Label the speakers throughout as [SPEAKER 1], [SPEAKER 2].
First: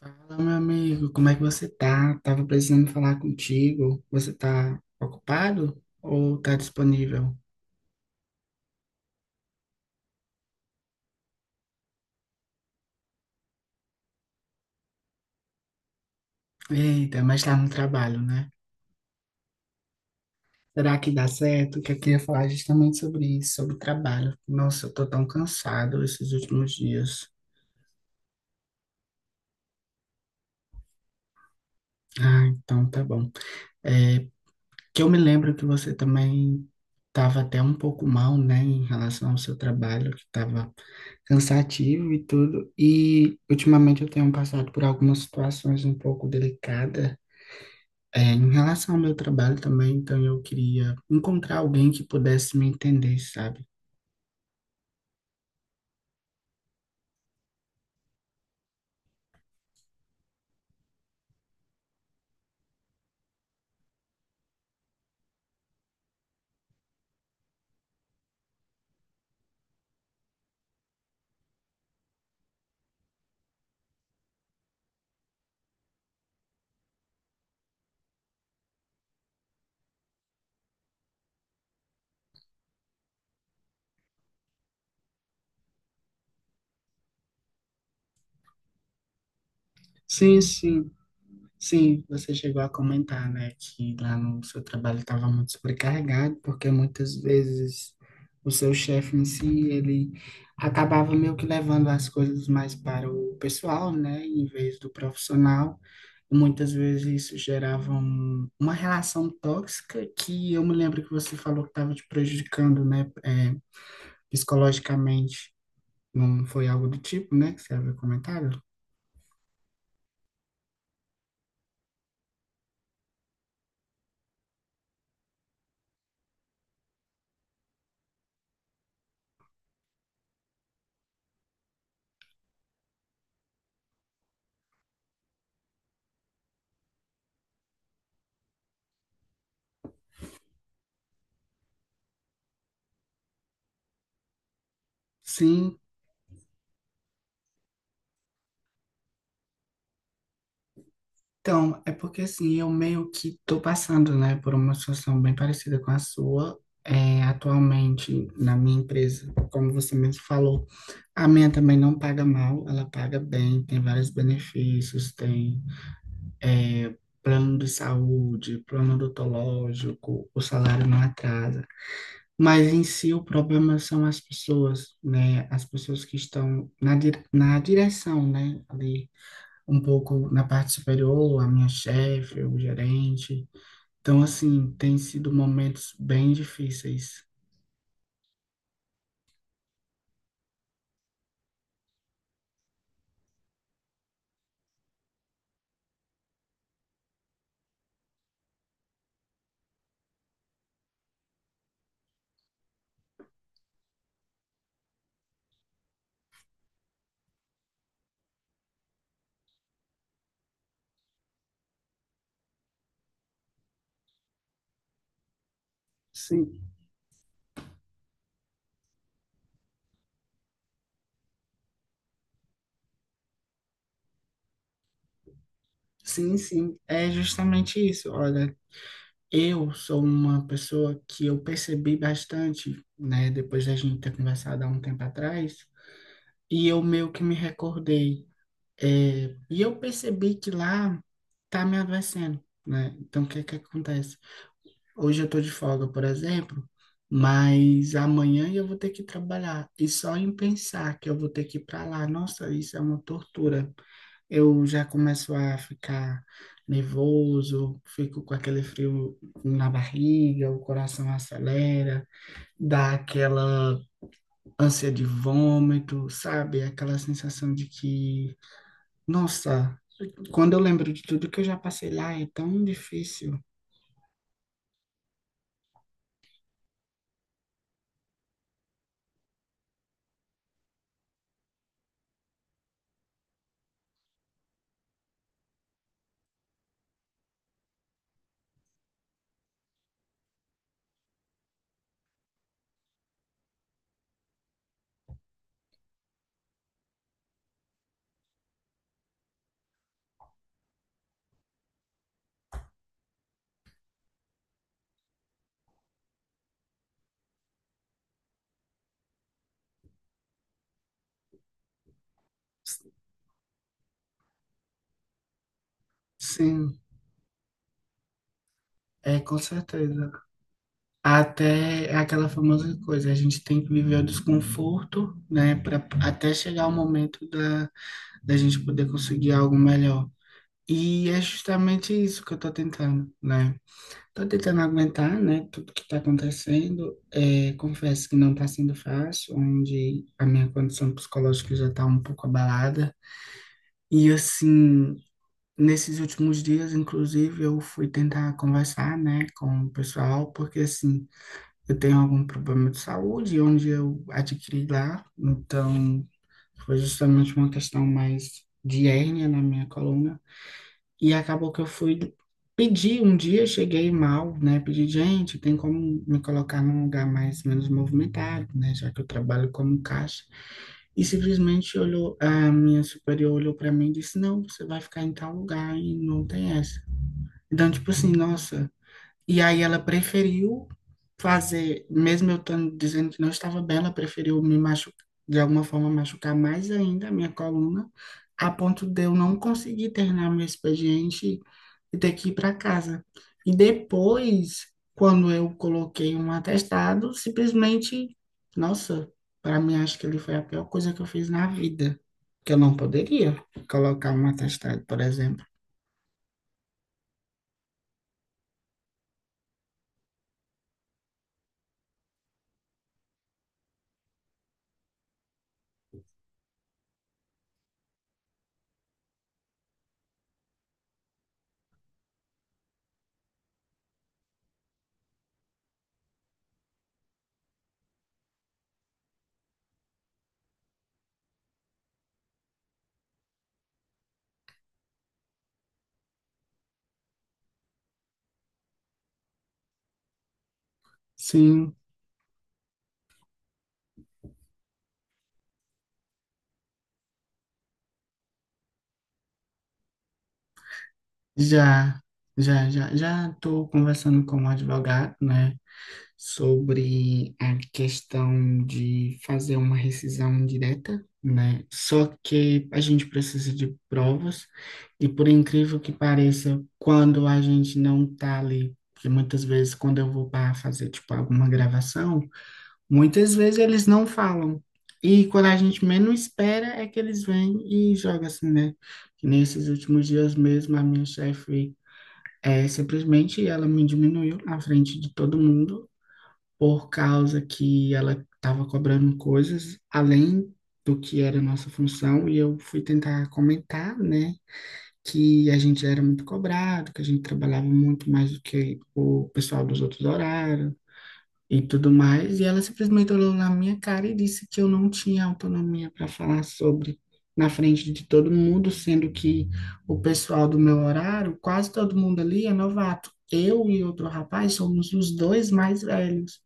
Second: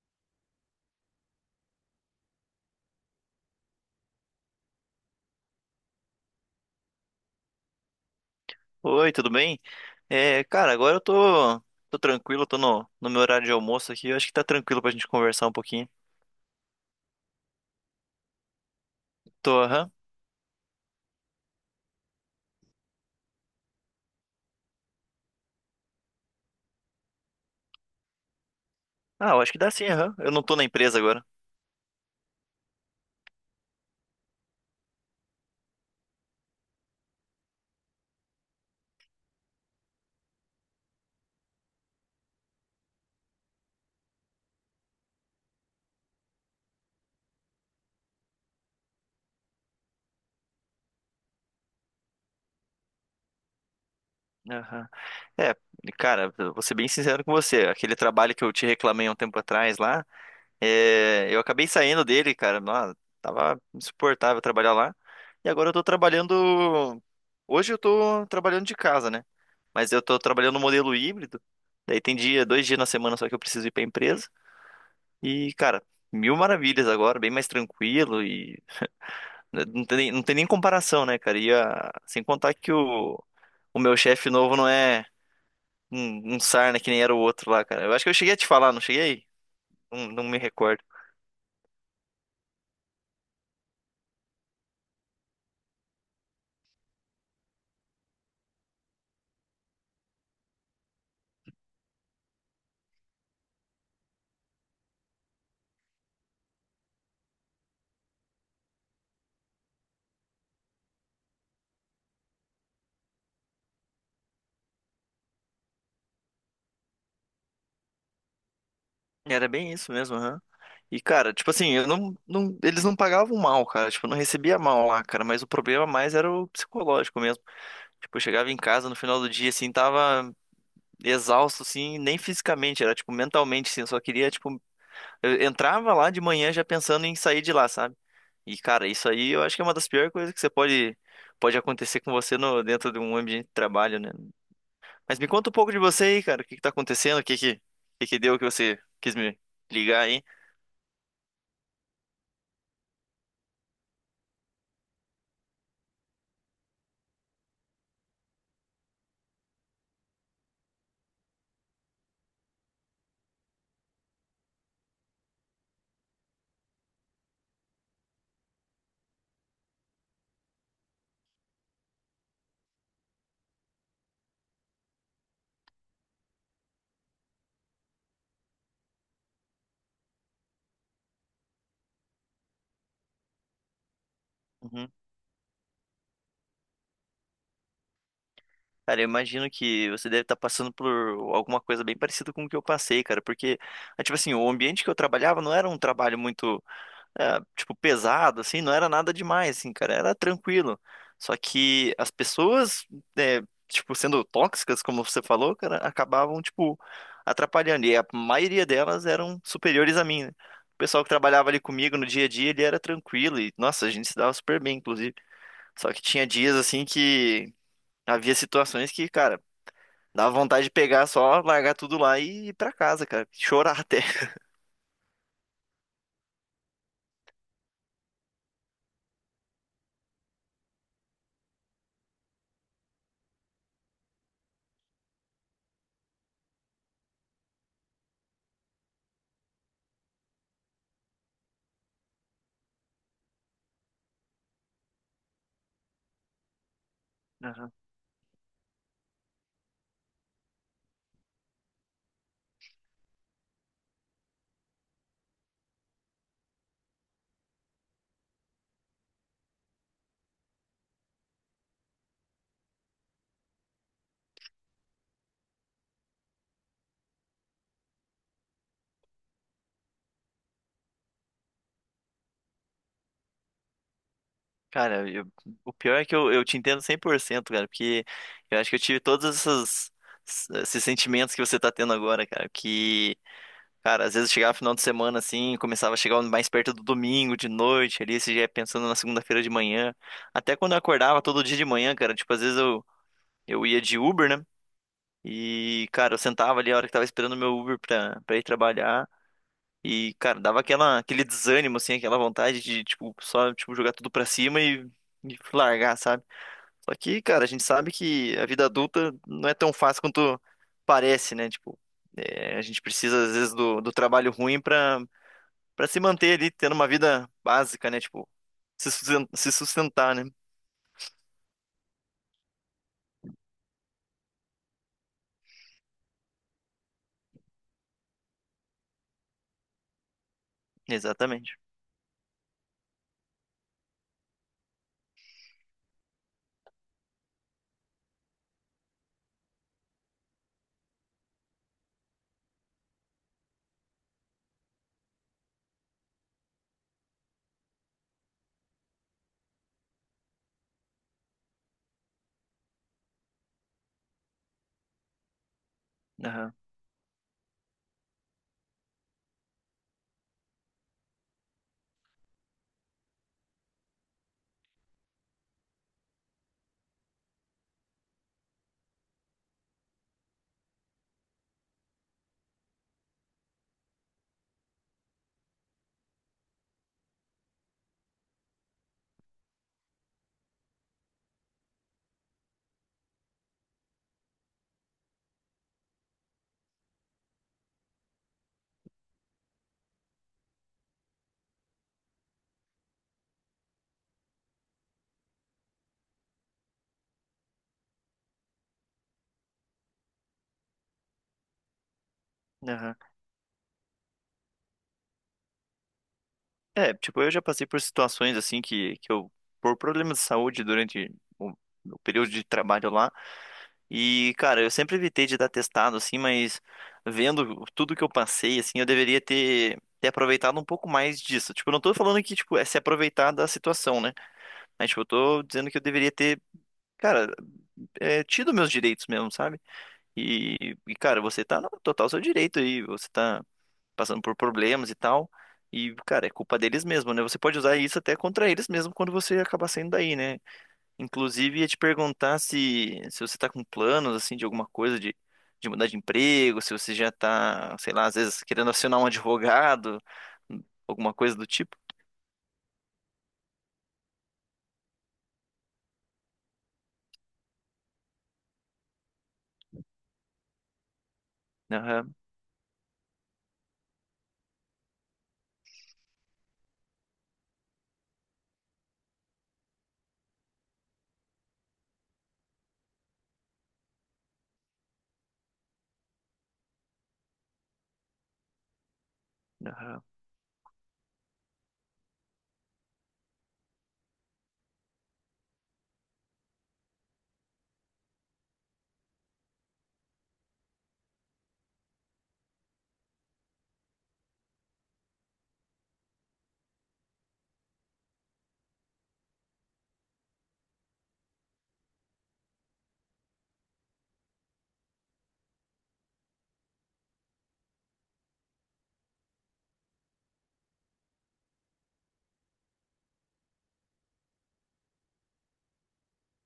[SPEAKER 1] Fala, meu amigo, como é que você tá? Tava precisando falar contigo. Você tá ocupado ou tá disponível?
[SPEAKER 2] Oi, tudo bem? É, cara, agora eu tô tranquilo, tô no meu horário de almoço aqui. Eu acho que tá tranquilo pra gente conversar um pouquinho.
[SPEAKER 1] Eita, mas tá no trabalho, né?
[SPEAKER 2] Tô, aham.
[SPEAKER 1] Será que dá certo? Que eu queria falar justamente sobre isso, sobre trabalho. Nossa, eu tô tão cansado esses últimos dias.
[SPEAKER 2] Ah, eu acho que dá sim, aham. Eu não tô na empresa agora.
[SPEAKER 1] Ah, então tá bom. É, Que eu me lembro que você também estava até um pouco mal, né, em relação ao seu trabalho, que estava cansativo e tudo. E ultimamente eu tenho passado por algumas situações um pouco delicadas, em relação ao meu trabalho também. Então eu queria encontrar alguém que pudesse me entender, sabe?
[SPEAKER 2] Aham. É, cara, eu vou ser bem sincero com você. Aquele trabalho que eu te reclamei há um tempo atrás lá, eu acabei saindo dele, cara. Nossa, tava insuportável trabalhar lá. E agora eu tô trabalhando. Hoje eu tô trabalhando de casa, né? Mas eu tô trabalhando no modelo híbrido. Daí tem dia, dois dias na semana só que eu preciso ir pra empresa. E, cara, mil maravilhas agora, bem mais tranquilo e né, não tem nem comparação, né, cara? Sem contar que o meu chefe novo não é um sarna que nem era o outro lá, cara. Eu acho que eu cheguei a te falar, não cheguei? Não, não me
[SPEAKER 1] Sim,
[SPEAKER 2] recordo.
[SPEAKER 1] sim. Sim, você chegou a comentar, né, que lá no seu trabalho estava muito sobrecarregado, porque muitas vezes o seu chefe em si, ele acabava meio que levando as coisas mais para o pessoal, né, em vez do profissional. E muitas vezes isso gerava uma relação tóxica que eu me lembro que você falou que estava te prejudicando, né, psicologicamente. Não foi algo do tipo, né, que você havia comentado?
[SPEAKER 2] Era bem isso mesmo, aham. E, cara, tipo assim, eu não, não- eles não pagavam mal, cara. Tipo, eu não recebia mal lá, cara. Mas o problema mais era o psicológico mesmo. Tipo, eu chegava em casa no final do dia, assim, tava exausto, assim, nem fisicamente, era, tipo, mentalmente, assim. Eu só queria, tipo, eu entrava lá de manhã já pensando em sair de lá, sabe? E, cara, isso aí eu acho que é uma das piores coisas que você pode acontecer com você no, dentro de um ambiente de trabalho, né? Mas me conta um pouco
[SPEAKER 1] Sim.
[SPEAKER 2] de você aí, cara. O que que tá acontecendo? O que que deu que você quis me ligar aí?
[SPEAKER 1] Então, é porque assim, eu meio que tô passando, né, por uma situação bem parecida com a sua, atualmente na minha empresa. Como você mesmo falou, a minha também não paga mal, ela paga bem, tem vários benefícios, tem, é, plano de saúde, plano odontológico, o salário não atrasa. Mas em si o problema são as pessoas, né, as pessoas que estão na, na direção, né, ali um pouco na parte superior, a minha chefe, o gerente. Então, assim,
[SPEAKER 2] Uhum.
[SPEAKER 1] tem sido momentos bem difíceis.
[SPEAKER 2] Cara, eu imagino que você deve estar passando por alguma coisa bem parecida com o que eu passei, cara. Porque, ah, tipo assim, o ambiente que eu trabalhava não era um trabalho muito, é, tipo, pesado, assim, não era nada demais, assim, cara, era tranquilo. Só que as pessoas, é, tipo, sendo tóxicas, como você falou, cara, acabavam, tipo, atrapalhando. E a maioria delas eram superiores a mim, né? O pessoal que trabalhava ali comigo no dia a dia, ele era tranquilo e, nossa, a gente se dava super bem, inclusive. Só que tinha dias,
[SPEAKER 1] Sim,
[SPEAKER 2] assim, que havia situações que, cara, dava vontade de pegar só, largar tudo lá e ir pra casa, cara, chorar até.
[SPEAKER 1] sim, sim. É justamente isso. Olha, eu sou uma pessoa que eu percebi bastante, né, depois da gente ter conversado há um tempo atrás, e eu meio que me recordei. E eu percebi que lá tá me adoecendo, né? Então, o que é que acontece? Hoje eu estou de folga, por exemplo, mas amanhã eu vou ter que trabalhar. E só em pensar que eu vou ter que ir para lá, nossa, isso é uma tortura. Eu já começo a ficar nervoso, fico com aquele frio na barriga, o coração acelera, dá aquela ânsia de vômito, sabe? Aquela sensação de que, nossa, quando eu lembro de tudo que eu já passei lá, é tão difícil.
[SPEAKER 2] Cara, o pior é que eu te entendo 100% cara, porque eu acho que eu tive esses sentimentos que você tá tendo agora, cara, que, cara, às vezes chegava final de semana, assim, começava a chegar mais perto do domingo, de noite, ali, você já ia pensando na segunda-feira de manhã, até quando eu acordava todo dia de manhã, cara, tipo, às vezes eu ia de Uber, né, e, cara, eu sentava ali a hora que tava esperando o meu Uber pra ir trabalhar, e, cara, dava aquela, aquele desânimo, assim, aquela vontade de, tipo, só, tipo, jogar tudo pra cima e largar, sabe? Só que, cara, a gente sabe que a vida adulta não é tão fácil quanto parece, né? Tipo, é, a gente precisa, às vezes, do trabalho ruim pra se manter ali, tendo
[SPEAKER 1] Sim,
[SPEAKER 2] uma vida básica, né? Tipo,
[SPEAKER 1] é com
[SPEAKER 2] se
[SPEAKER 1] certeza.
[SPEAKER 2] sustentar, né?
[SPEAKER 1] Até é aquela famosa coisa, a gente tem que viver o desconforto, né, para até chegar o momento da, da gente poder conseguir algo melhor. E é
[SPEAKER 2] Exatamente.
[SPEAKER 1] justamente isso que eu tô tentando, né? Tô tentando aguentar, né, tudo que tá acontecendo. É, confesso que não tá sendo fácil, onde a minha condição psicológica já tá um pouco abalada. E assim, nesses últimos dias, inclusive, eu fui tentar conversar, né, com o pessoal, porque assim, eu tenho algum problema de saúde, onde eu adquiri lá. Então,
[SPEAKER 2] Aham,
[SPEAKER 1] foi justamente uma questão mais de hérnia na minha coluna. E acabou que eu fui pedir um dia, cheguei mal, né? Pedi, gente, tem como me colocar num lugar mais menos movimentado, né? Já que eu trabalho como caixa. E simplesmente olhou, a minha superior olhou para mim e disse: não, você vai ficar em tal lugar e não tem essa. Então, tipo assim, nossa. E aí ela preferiu fazer, mesmo eu estando dizendo que não estava bem, ela preferiu me machucar, de alguma forma machucar mais ainda a minha coluna, a ponto de eu não conseguir terminar meu expediente e ter que ir para casa. E depois, quando eu coloquei um atestado, simplesmente, nossa, para mim acho que ele foi a pior coisa que eu fiz na vida, que eu não
[SPEAKER 2] aham.
[SPEAKER 1] poderia colocar um atestado, por exemplo.
[SPEAKER 2] É, tipo, eu já passei por situações assim que eu, por problemas de saúde durante o, o período de trabalho lá, e, cara, eu sempre evitei de dar testado, assim, mas vendo tudo que eu passei, assim, eu deveria ter aproveitado um pouco mais disso. Tipo, eu não tô falando que, tipo, é se aproveitar da situação, né? Mas, tipo, eu tô dizendo que eu deveria ter, cara, é, tido meus direitos mesmo, sabe? E, cara, você tá no total seu direito aí, você tá passando por problemas e tal. E, cara, é culpa deles mesmo, né? Você pode usar isso até contra eles mesmo quando você acabar saindo daí, né? Inclusive, ia te
[SPEAKER 1] Sim.
[SPEAKER 2] perguntar se você tá com planos, assim, de alguma coisa de mudar de emprego, se você já tá, sei lá, às vezes querendo acionar um advogado, alguma coisa do tipo.
[SPEAKER 1] Já, já, estou conversando com um advogado, né, sobre a questão de fazer uma rescisão direta, né? Só
[SPEAKER 2] Aham,
[SPEAKER 1] que a gente precisa de provas e por incrível que pareça, quando a gente não está ali, porque muitas vezes quando eu vou para fazer tipo alguma gravação, muitas vezes eles não falam. E quando a gente menos espera é que eles vêm e jogam assim, né? Que nesses
[SPEAKER 2] aham,
[SPEAKER 1] últimos dias mesmo, a minha chefe simplesmente ela me diminuiu na frente de todo mundo por causa que ela estava cobrando coisas além do que era nossa função e eu fui tentar comentar, né, que a gente era muito cobrado, que a gente trabalhava muito mais do que o pessoal dos outros horários, e tudo mais, e ela simplesmente olhou na minha cara e disse que eu não tinha autonomia para falar sobre na frente de todo mundo, sendo que o pessoal do meu horário, quase todo mundo ali é novato. Eu e outro rapaz somos os dois mais velhos.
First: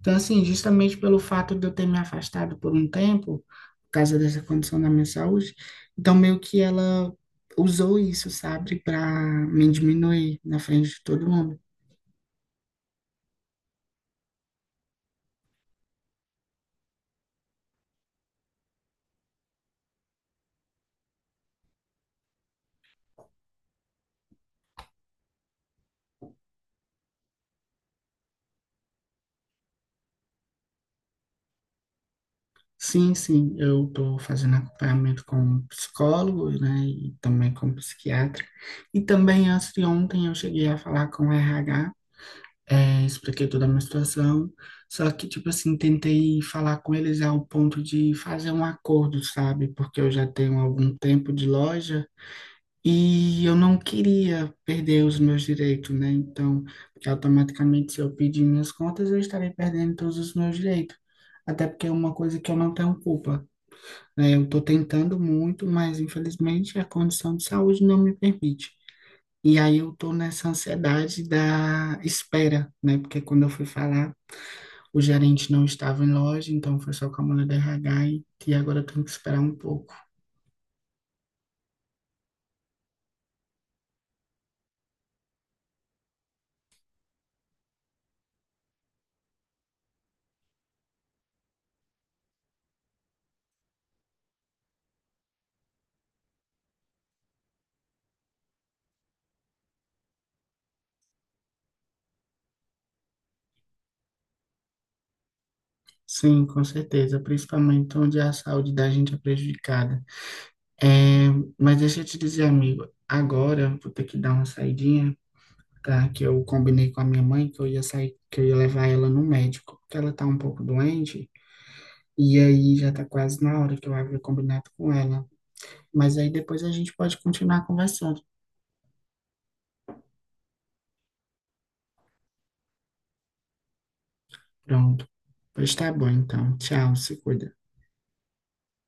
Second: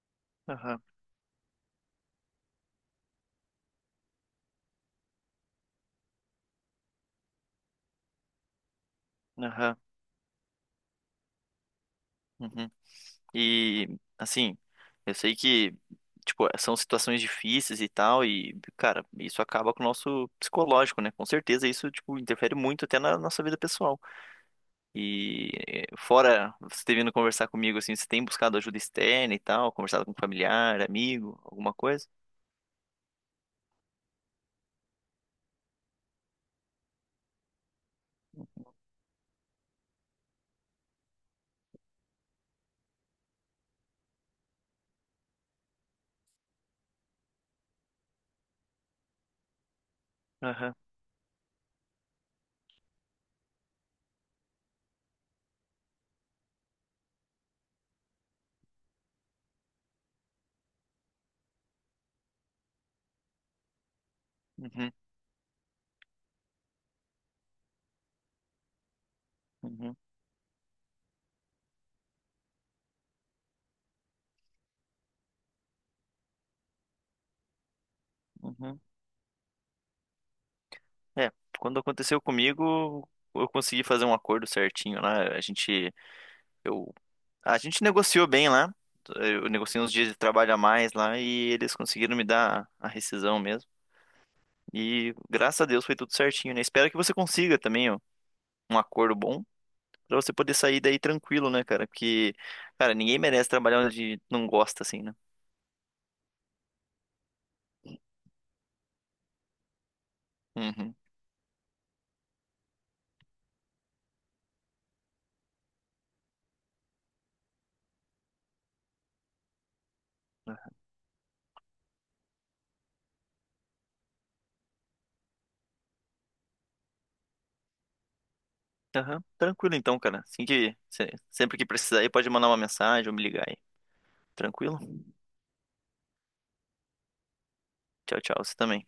[SPEAKER 1] Então, assim,
[SPEAKER 2] aham,
[SPEAKER 1] justamente pelo fato de eu ter me afastado por um tempo, por causa dessa condição da minha saúde, então meio que ela usou isso, sabe, para me
[SPEAKER 2] aham.
[SPEAKER 1] diminuir na frente de todo mundo.
[SPEAKER 2] Uhum. E, assim, eu sei que, tipo, são situações difíceis e tal, e, cara, isso acaba com o nosso psicológico, né? Com certeza isso, tipo, interfere muito até na nossa vida pessoal. E, fora você ter vindo conversar comigo, assim, você tem buscado ajuda externa e tal, conversado com familiar, amigo, alguma coisa?
[SPEAKER 1] Sim, sim, eu estou fazendo acompanhamento com um psicólogo, né, e também com um psiquiatra. E também antes de ontem eu cheguei a falar com o RH, expliquei toda a minha situação, só que, tipo assim, tentei falar com eles ao ponto de fazer um acordo, sabe? Porque eu já tenho
[SPEAKER 2] Aham.
[SPEAKER 1] algum tempo de loja e eu não queria perder os meus direitos, né? Então, porque automaticamente, se eu pedir minhas contas, eu estarei perdendo todos os meus direitos. Até porque é uma coisa que eu não tenho culpa. É, eu estou
[SPEAKER 2] Uhum.
[SPEAKER 1] tentando muito, mas infelizmente a condição de saúde não me permite. E aí eu
[SPEAKER 2] Uhum.
[SPEAKER 1] estou nessa ansiedade da espera, né? Porque quando eu fui falar, o gerente não estava em loja, então foi só com a mulher do RH e agora
[SPEAKER 2] Uhum.
[SPEAKER 1] eu tenho que esperar um pouco.
[SPEAKER 2] É, quando aconteceu comigo, eu consegui fazer um acordo certinho lá. Eu A gente negociou bem lá. Eu negociei uns dias de trabalho a mais lá e eles conseguiram me dar a rescisão mesmo. E graças a Deus foi tudo certinho, né? Espero que você consiga também, ó, um acordo bom pra você poder sair daí tranquilo, né, cara? Porque, cara, ninguém merece trabalhar onde não gosta, assim, né?
[SPEAKER 1] Sim, com certeza, principalmente onde é a saúde da gente é prejudicada. É,
[SPEAKER 2] Uhum.
[SPEAKER 1] mas deixa eu te dizer, amigo, agora vou ter que dar uma saidinha, tá? Que eu combinei com a minha mãe que eu ia sair, que eu ia levar ela no médico, porque ela tá um pouco doente. E aí já tá quase na hora que eu havia combinado com ela. Mas aí depois a gente pode continuar conversando.
[SPEAKER 2] Aham. Tranquilo então, cara. Assim que se- sempre que precisar aí, pode mandar uma mensagem ou me ligar aí. Tranquilo?
[SPEAKER 1] Pronto. Pois tá bom, então. Tchau, se cuida.
[SPEAKER 2] Tchau, tchau. Você também.